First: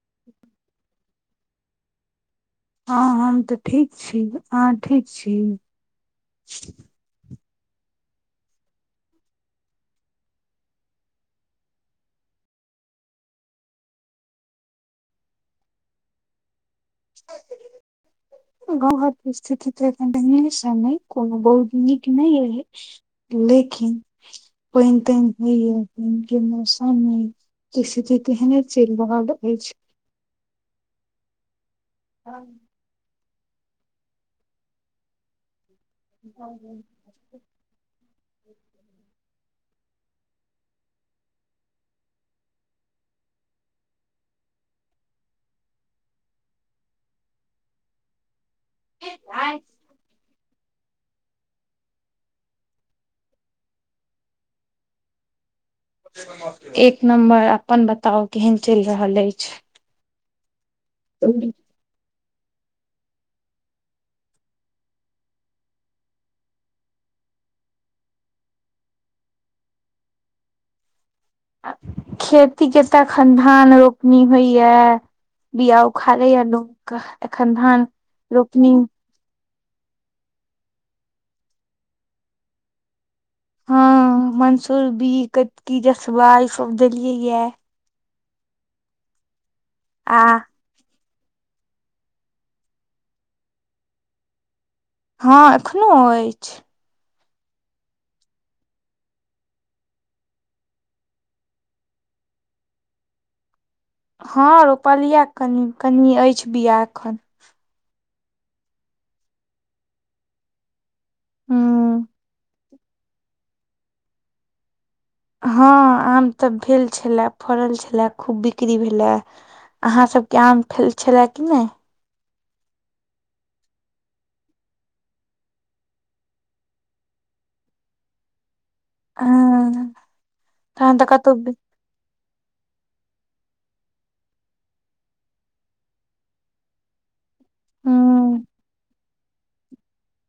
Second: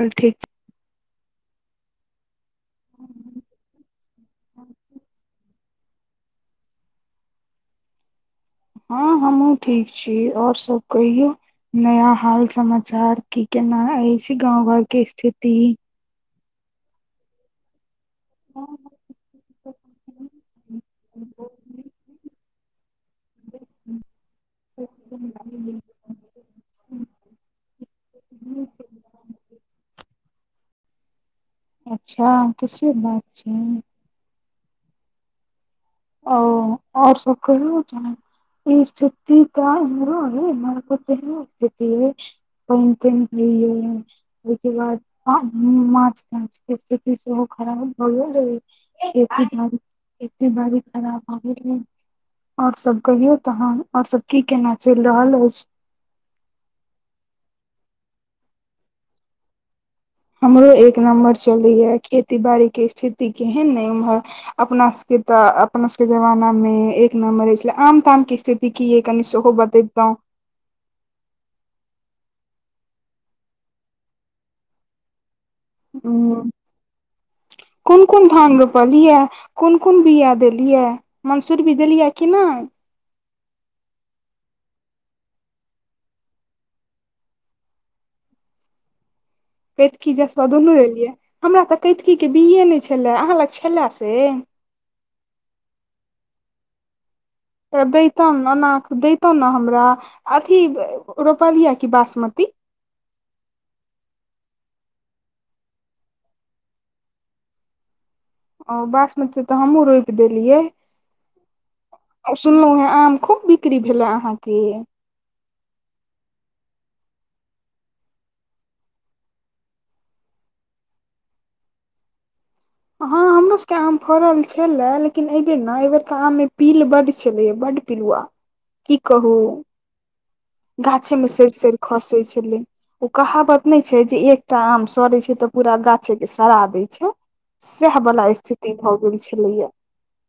चल ठीक छै हँ हम तऽ ठीक छी आँहा ठीक छी हँ हमहुँ ठीक छी आओर सब कहियौ नया हाल समाचार की केना अछि गाँव घर के स्थिति [inaudible] ओ घरक स्थिति तऽ ओहिने कोनो बहुत नीक नहि अइ लेकिन पानि तानि होइया एखन के मौसममे स्थिति तेहने चलि रहल अछि अच्छा तऽ से बात छै ओ आओर सब कहियौ तहन [unintelligible] पइन तइन होइये ओहिके बाद माछ ताछ के स्थिति सेहो खराब भऽ गेल रहै एके बार एते बारिश खराब और सब कहियो तहन और सब की केना चलि रहल अछि एक नम्बर अपन बताउ केहन चलि रहल अछि हमरो एक नम्बर चलैये खेती बाड़ी के स्थिति केहन अइ उम्हर अपना सबके तऽ अपना सबके जमाना मे एक नम्बर छल आम ताम के स्थिति देखियै कनि सेहो बात दौ खेती के तखन धान रोपनी होइये बिया उखड़े आ उम्म, लोके एखन धान रोपनी किये कोन कोन बिया देलियै मन्सूर बिया देलियै कि नहि हँ मंसूरबी कतकी जसबा ई सब देलियै ये कैतकी आ जसबा दुनू देलियै हमरा तऽ कैतकीे बिए नहि छलए अहाँ लग छलए से हँ एखनो अय तऽ दैतहु ओना दैतौ ने हमरा अथी रोपलियै कि बासमती हँ रोपलिया कनि कनि अछि बिआ एखन ओ बासमती तऽ हमहुँ रोपि देलियै हूँ सुनलौं हें आम खूब बिक्री भेले अहाँके हँ आम तऽ भेल छलए फड़ल छलए खूब बिक्री भेलए अहाँसभके आम छलए कि नहि हँ [inaudible] हमरो सबके आम फड़ल छले लेकिन एहिबेर ने एहिबेर बेर के आम मे पील बड्ड छेलेये बड्ड पिलुआ की कहू हँ तहन तऽ गाछे मे कतौ सडि सडि खसै छेलै ओ कहावत नहि छै जे एकटा आम सड़े छै तऽ पूरा गाछे के सडा दै छै सएह बला हूँ ईस्थिति भऽ गेल छलैया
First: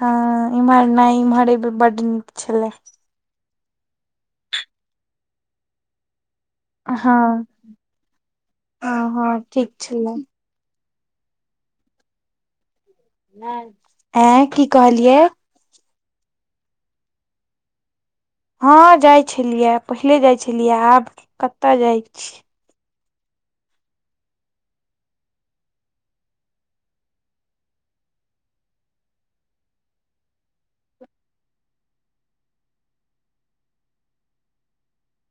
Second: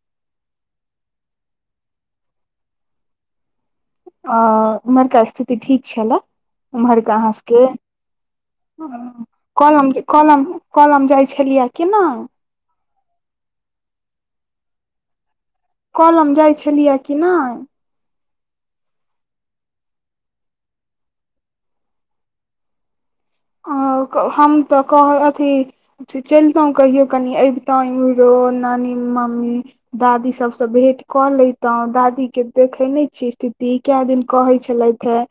हँ इम्हर नहि इम्हर बड्ड नीक छलै अ उमर का ईस्थिति ठीक छै ला हँ उमहरका आहाँ सबके हँ हँ ठीक कलम छलै कलम कलम जाइ छलिया किनय एऐ की कहलियै कलम जाइ छलिया कि नय हँ जाइ छलिया पहिले जाइ छलिया आब कतय जाइ छी आ हम तऽ कह अथी चलितहुँ कहियो कनि अबितहुँ एम्हरो नानी मम्मी दादी सबसँ भेंट कऽ लेैतहु दादी के देखैनै छीयै ईस्थिति काए दिन कहै छलैथ हाए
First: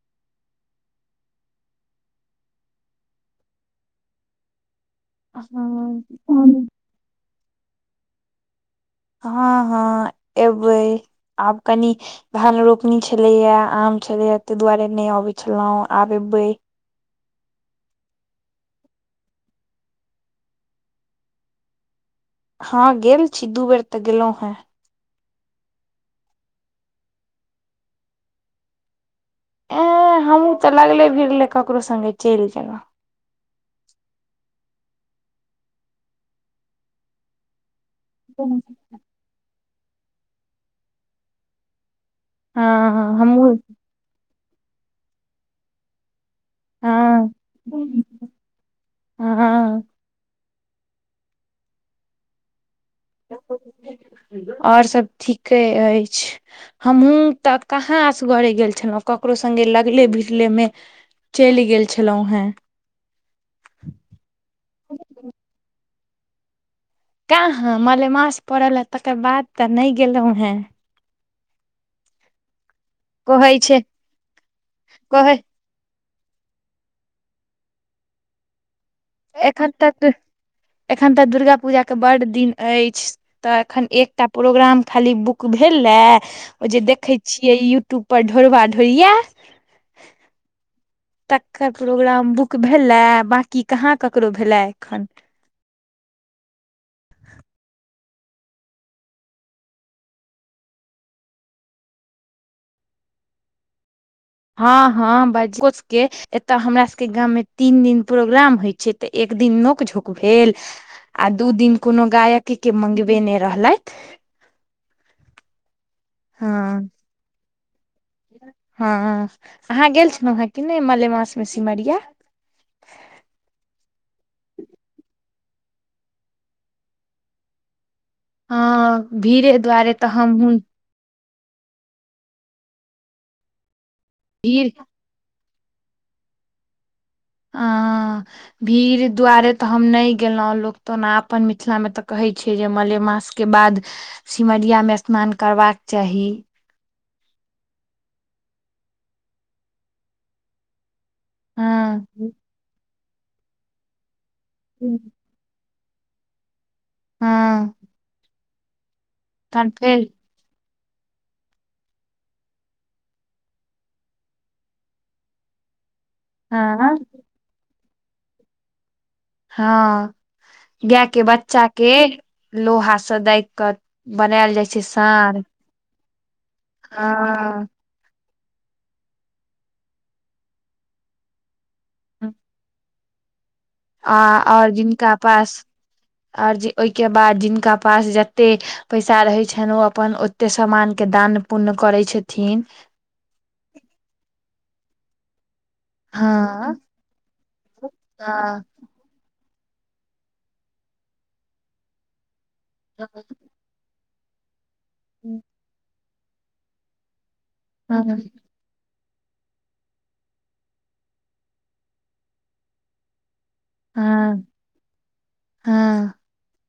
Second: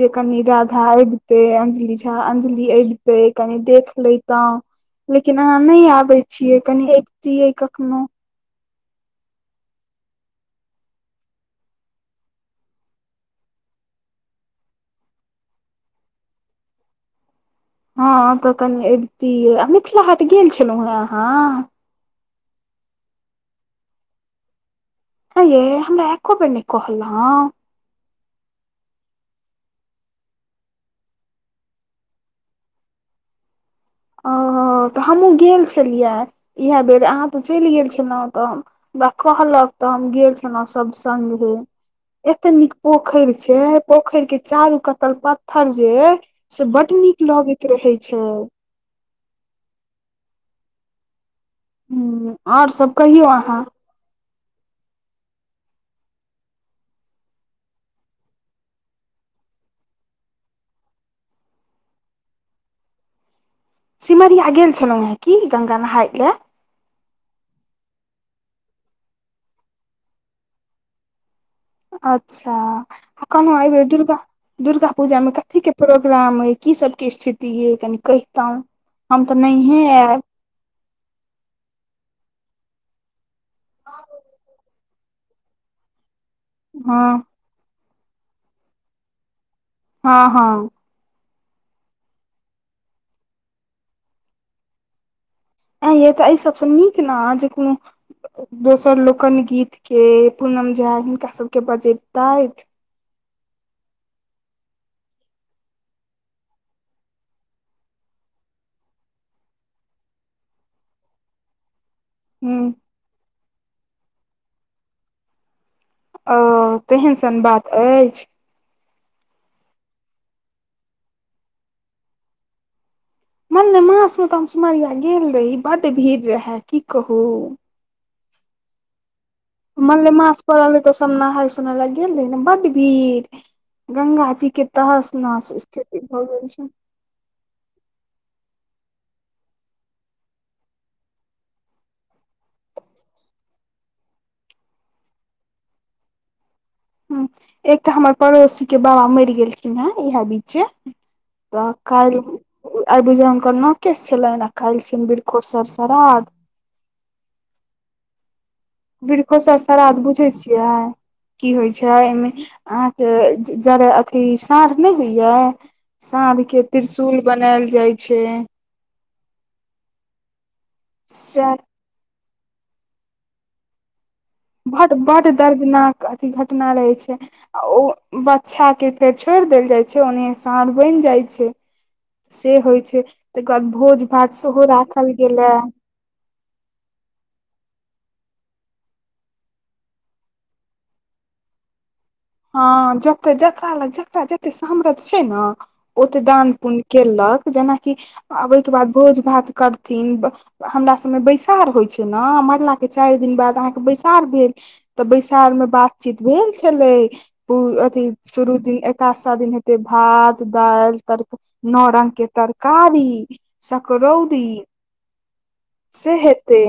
जे कनि राधा अबितै अंजलि झा अंजलि अबितै कनि देख लेैतौं हँ लेकिन अहाँ नहि आबे छीयै कनि दियै कखनो हँ हँ एबै आब कनि धन रोपनी छलैया आम छलैया तैह दुआरे नय अबे छलहु आब एबे हँ तऽ कनि अबितिय आ मिथिला हाट गेल छलहुँ हेँ अहाँ हँ गेल छी दू बेर तऽ गेलहुँ हें आं यै हमरा एको बेर नय कहलौं ए हमहुँ तऽ लागले भिरले ककरो संगे चलि गेलौं ओ हो ह तऽ हमहूँ गेल छलियै इएह बेर अहाँ तऽ चलि गेल छलहुँ तऽ हमरा कहलक तऽ हम गेल छलौं सभ संगङ्गे एते नीक हँ हँ पोखैर हमहुँ छै पोखैर के चारू कत्तल पत्थर जे अई से बड नीक हँ लगैत रहे छै ह ह और सब कहियौ अहाँ आओर सभ ठीके अछि हमहूँ तऽ कहाँ अस गरे गेल छलौं ककरो सङ्गे लगले भिरले मे चैल गेल छलौं हेँ सिमरिया गेल छलौं हें कि गंगा नहााय ले का हाँ मलेमास पड़ला तकर बाद तऽ नय गेलौं हें अच्छा आ कहै कहलौं छै अबेर दुर्गा दुर्गा पूजा मे कहै कथी के प्रोग्राम अयी की सबके ई स्थिति अय कनि कहितौं एखन तक एखन तक दुर्गा पूजाके बड दिन अछि तऽ एखन एकटा प्रोग्राम खाली बुक भेला ए ओ जे देखै हँ छियै यूट्यूब पर ढोरबा ढोरिया हँ हँ तकर प्रोग्राम बुक भेलाए बाकी कहाँ ककरो भेला एखन ए यी तऽ एहि सबसँ नीक न जे कुनु दोसर लोकन गीत के पूनम झा हिनका सबके बजैबतैथ हँ हँ बाजी कोचके [unintelligible] एतय हमरा सबके गाममे तीन दिन प्रोग्राम होइ छै तऽ एक दिन नोक झोक भेल आ दू दिन कोनो गायके के ह मंगबे ने रहलैथ अओ हँ तेहन सन बात अछि हँ अहाँ गेल छलौं हेँ कि नय मलेमासमे सिमरिया मने मास मे तऽ हम सिमरिया गेल रही बड्ड भीड़ रहै की कहू ह भीरे मनेले मास पड़ल रहे तऽ सब नहा सोनाय ल गेल रहे ने बड्ड भीड़ गंगा [unintelligible] भीड़ कित ह सु न स्थित ब आ भीड़ दुआारे तऽ हम नय गेलौं लोक तऽना अपन मिथिला मे तऽ कहे छै जे मलेमास के बाद सिमरियामे स्नान करबाक चाही ह एकटा हमर पड़ोसी के बाबा मैर गेलखिन हे इएहे बीचे तऽ हँ काल्हि आबुझा हुनकर न केश छलनि आ काल्हि छनि बरखो सर स्राद हँ वृखो स तहन श्राद्ध फेर बुझै छियै की होइ छै एहिमे अहाँके जाड़ अथी साँढ़ नहि होइया साँझ के हँ त्रिशुल बनायल जाइ छै हँ गाय के से बच्चा के लोहाँ दग क बनायल जा बड बड्ड दर्दनाक अथी घटना रहै छै आ हँ ओ बचछा केएते छोड़ देल जाय छै ओन्ने सााँढ़ बनि जाय छै से होइ छै तईके बाद भोज आ भात आओर सेहो राखल जिनका गेलै पास आओर जे ओहिके बाद जिनका पास जते पैसा रहैत छनि ओ अपन ओते के सामान के दान पुण्य करै छै हँ जते जकरा लग जकरा जतेक सामरथ छै न ओते दान हँ पुण्य केलक जेनाकि आ हँ ओहिके बाद भोज भात कर हमरा सबमे बैसार होइ छै न मरला के हँ चाईर दिन बाद अहाँके बैस बैसार भेल तऽ बैसार मे बातचीत भेल छलै अथी हँ शुरू दिन सा दिन हेते भात दालि तर नओ रंग के तरकारी सक रौरी हँ से हँ हेतै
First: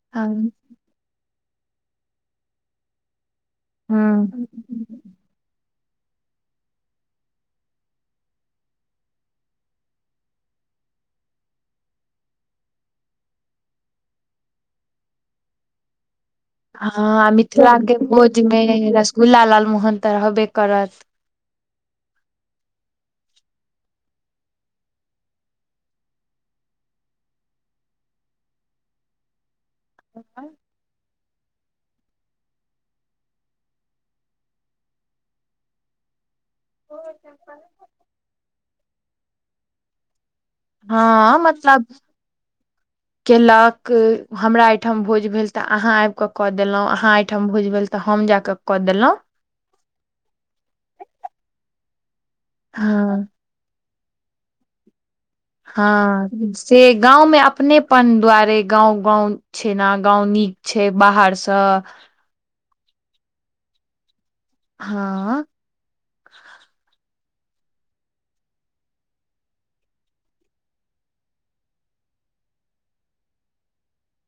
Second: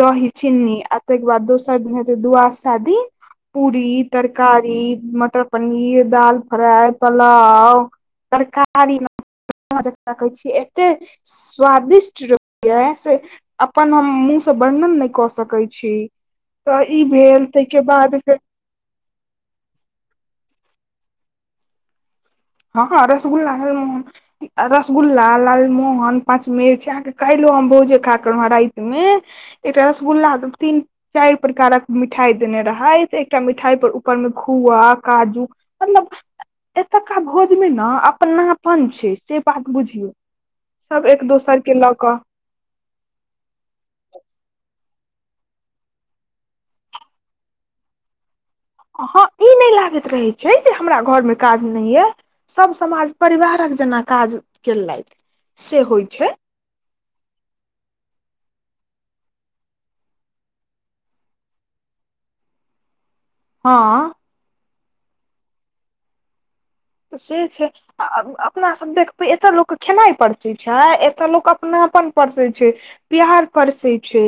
दहि हँ चनी ताहिके बाद दोसर दिन हेे दुआशा दीन पूरी तरकारी मटर पनीर दाल फ्राय पलाव तरकारी जकरा कहे छियै एते स्वादिष्ट रहैयै से अपन हम मुँह से वर्णन नहि कऽ सकै छी तऽ ई हँ आ भेल मिथिला ताईके के बाद फेर भोज मे रसगुल्ला लाल मोहन त रहबे करत हँ हँ रसगुल्ला [unintelligible] ल [unintelligible] रसगुल्ला लालमोहन पाँच मेर छै आँहाके क‌इलो हम भोजे खा क हे रातिमे एकटा रसगुल्ला दू ती न चैर प्रकारक मिठाई देने रहै एकटा मिठाई पर ऊपर मे खोआ काजू त [unintelligible] [unintelligible] का भोज मे न अपनापन छै से बात बुझियौ सब एक हँ दोसर के मतलब लऽ कऽ केलक हमरा यै ठाम भोज भेल तऽ अहाँ आब कऽ क देलहुं अहाँ ठाम भोज भेल तऽ हम जाकऽ कऽ देलहुँ हँ ई नहि लागैत रहैत छै जे हमरा घरमे काज नहि यए सभ समाज हँ परिवारक जेना काज कलैथ हँ से गाँवमे अपनेपन दुआरे गाँं गाँव छैन गाँंव नीक छै बाहरसँ हँ हँ से छै अपना सब देखबै एतय लोक खेनाइ परसै छै एतय लोक अपनापन परसै छै प्यार पर सै छै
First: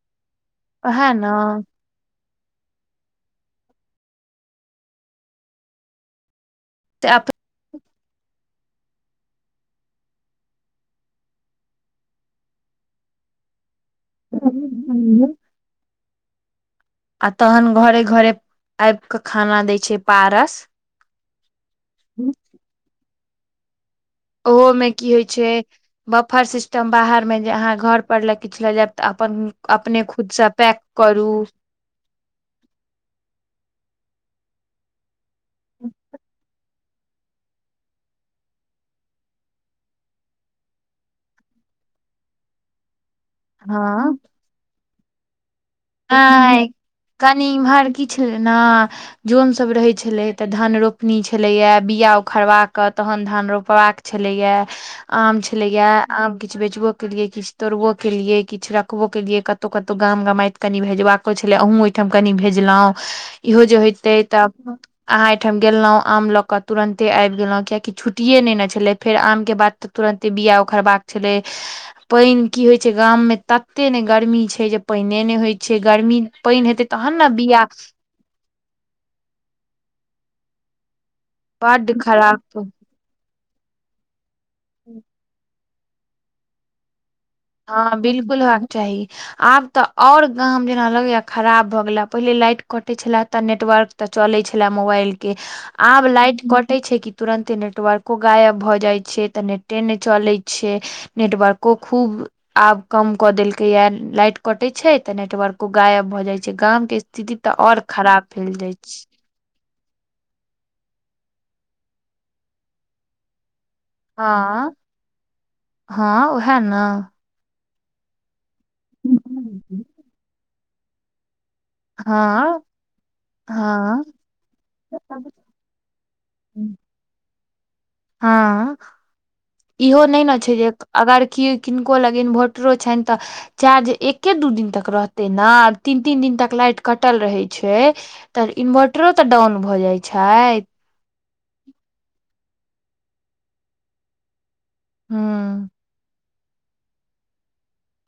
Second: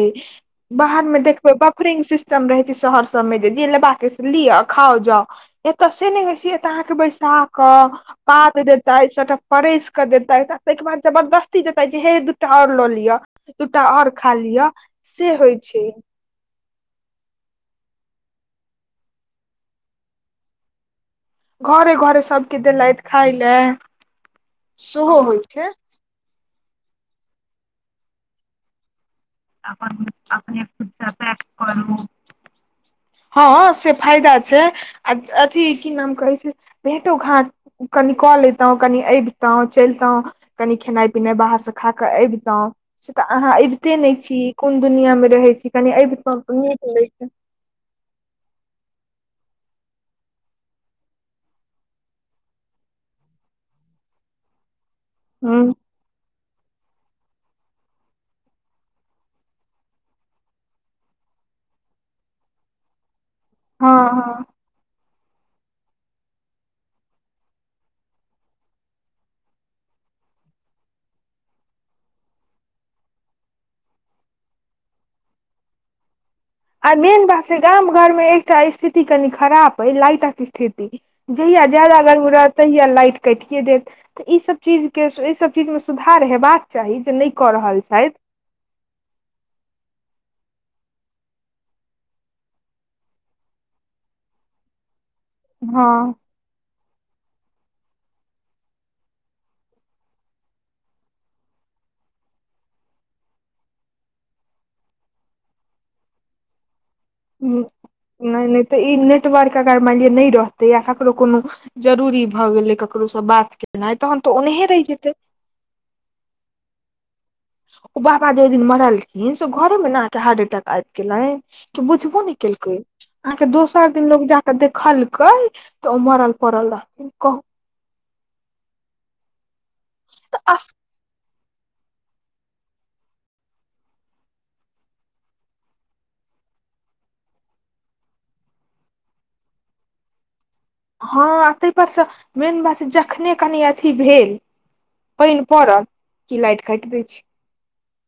बाहर ओएह मे ने देखबै बक फ्रेंग सिस्टम रहैछै शहर सब मे जे ब लि खाओ जा एतऽ से नहि से त अहाँ के तऽ बैसा कऽ पात देएतै सभटा परसि कऽ देएतै आ ताहिके बाद जबरदस्ती देएतैथ जे हे दू टा आओर लऽ लिअ दूटा आओर खा लिअ से होइ छै आ तहन घरे घरे आब क खाना दय छै पारस घरे घरे सभके देलैथ खाय लए ओहोमे कि होइ छै बफर सिस्टम बाहर मे जे अहाँ घर पर ला किछु ल जायब तऽ अपन अपने खुदसँ पैक करू कर [unintelligible] [unintelligible] हँ से फायदा छै आ अथी की नाम कहै छै भेटो घाट कनि कॉल एतहु कनि अबितहु चलितहु कनि खेनाई पिनाई बाहरसँ खा कऽ अबितौं से तऽ अहाँ अबिते हँ नहि छी कोन दुनिया मे रहै छी कनि अबितहुँ तऽ हँ नीक लैतै कनी इम्हर किछै लै ने जनसभ रहैत छलै तऽ धन रोपनी छलैए बीआ उखड़वा कऽ तखन धन रोपबाक छलैएा आम हँ छलैए आम किछु बेचबो केलिये किछु तोड़बो केलिये किछु रखबो केलियए कतहु कतहु गाम गमायत कनि भेजबाको छलै अहूँ ओहिठाम कनि भेजलहुँ इहो जे होइतै हँ तऽ अहाँ एहिठाम गेलौं आम लऽ कऽ तुरन्ते आबि गेलौं कियकि छुट्टए ने छलै फेर आमके बात तऽ तुरन्ते बिआ उखर बाक छलै पाएन की होइत छै गाममे तते नै गर्मी छै जे पानिए नहि होइत छै गर्मी पानि हेतै आ तहन मेन ने बात छै बिया गाम घरमे एक टा स्थिति कनि खराब अय लाईटक स्थिति जहिया बड्ड ज्यादा गर्मी रह खराब तहिया लाईट काईटि देत तऽ ई सब चीज के सब चीज मे सुधार हेबाक चाही जे कऽ रहल हँ छथि बिल्कुल होबाक चाही आब तऽ और गाम जेना लगैया खराब भऽ गेला पहिले लाईट कटे छलै तऽ नेटवर्क तऽ चलै छला मोबाइल के आब हँ लाईट कट टै छै कि तुरन्ते नेटवर्को गायब भऽ जाइत छै तऽ नेटे नहि चलै छै नेटवर्को खूब आब कम कऽ देलकै या लाइट कटे छै तऽ नेटवर्को गायब भऽ जाय छै गाम के स्थिति तऽ और खराब भेलैल जाय छै नेटर्वक लिय नै मान ल नहि रहते या ककरो कोनो जरूरी भऽ गेलै ककरोसँ बात के नहि तहन तऽ हँ ओनहे रहि जेतै हँ ओह न ओ बाबा जेओ दिन मरलखिन से घरेमे न हार्ट अटैक आबि गेलैय बुझबो नहि हँ केलकै अहाँके दोसर हँ दिन लोग जाकऽ देखलकै तऽ ओ मराल परल रहतै कह हँ इहो नै न छै जे तऽ अगर कि किनको लगिन इनभोटरो छनि तऽ चार्ज एके दू दिन तक रहतै ने आब तीन तीन दिन तक लाइट कटल रहै छै तऽ इन्वर्टरो तऽ डाउन भऽ जाइ छै हँ ताहिपर सँ मैन बात छै जखने कनि अथी भेल पाइन हूँ पड़ल क लाईट काटि दै छी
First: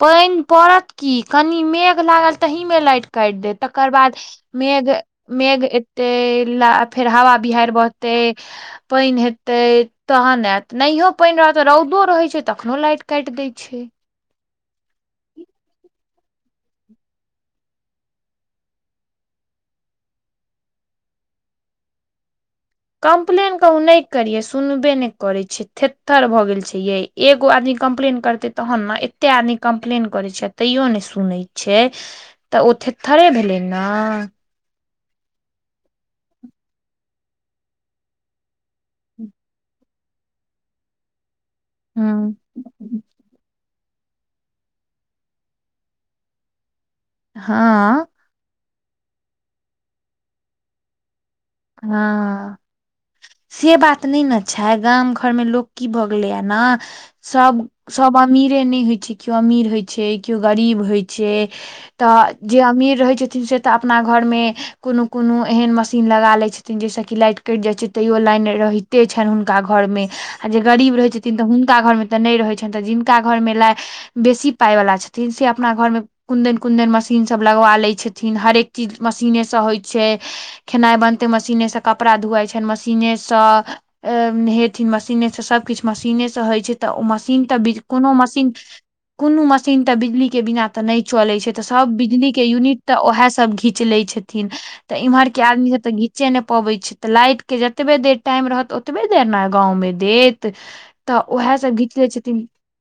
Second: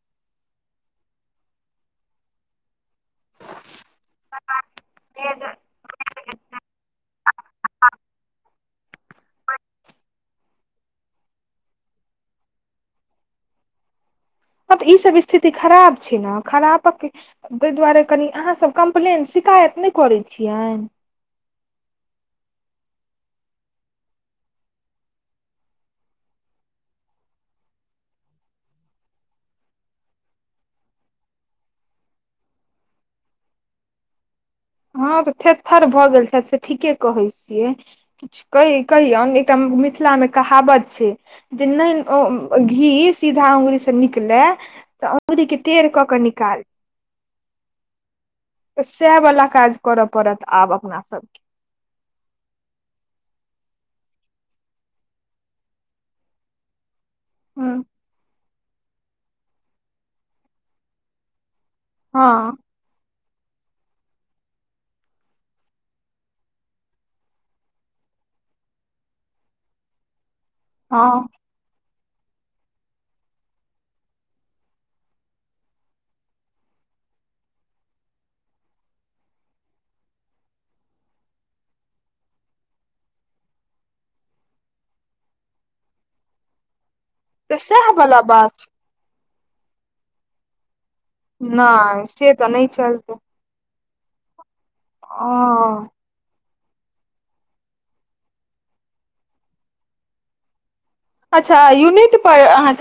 पानि पड़त की कनि मेघ लागल तहमे लाईट काटि देत तकर बाद मेघ छै मेघ एते ल फेर हवा बिहारड़ि बहते पानि हेते तहन आयत नहियो पानि रहत रौदो रहे छै तखनो लाइट काटि दय छै तऽ ई सब स्थिति खराब छै ने खराबक ताहि दुआरे कनि अहाँ सभ कम्प्लेन शिकायत नहि करैत छियनि कम्प्लेन कहु नहि करिये सुनबे नहि करे छै थेतथर भऽ गेल छै ये एगो आदमी कम्प्लेन करते तहन ने एते आदमी कम्प्लेन करैत छै तैयो ने सुनैत छै तऽ ओ थेर थरे भेलै ने हँ तऽ थेर थर भऽ गेल छै से ठीके कहै छियै किछु कहि कहि एकटा मिथिलामे कहावत छै जे नहि ओ हँ घी सीधा अंगुरी से निकले तऽ अंगुरी के टेढ़ क के निकालि हँ सहाँ वला काज करय पड़त आब अपना सबके हँ से बात नहि ने छै गाम घरमे लोक की भऽ गेलैए ने सभ हँ सभ अमीरे नहि होइ छै केओ अमीर होइ छै केओ गरीब होइ छै त हँ जे अमीर रहे छथिन से त अपना घर मे कोनो कोनो एहन मशीन लगा ले छै छथिन जाहिसँ कि लाइट कटि जाइत छै तैयो लाइन रहिते छनि हुनका घरमे जे गरीब रहै छथिन तऽ हुनका घरमे तऽ नहि रहै छनि तऽ जिनका घरमे लाइट बेसी पाइवाला छथिन से अपना घरमे कुन्दन कुन्दन मशीनसभ लगवा लैत छथिन हरेक चीज मशीनेसँ होइ छै खेनाइ बनते मशीनेसँ कपड़ा धुआइ छनि मशीनेसँ अ नहेथिन मशीने से सभ किछु मशीने से होइ छै तऽ ओ मशीन मशीन तऽ सएह कोनो वाला मशीन बात कोनो मशीन तऽ बिजली के बिना तऽ नहि चले छै तऽ सब नहि बिजली से के नहि यूनिट तऽ चलतै ओहा सब घीच ले छथिन तऽ इम्हर के आदमी सब ओ त घीच नहि पबैत छै तऽ लाइट के जतबे देर टाइम रहत ओतबे देर ने गाँवमे देत तऽ उएह अच्छा सब घीच लै यूनिट पर छथिन अहाँके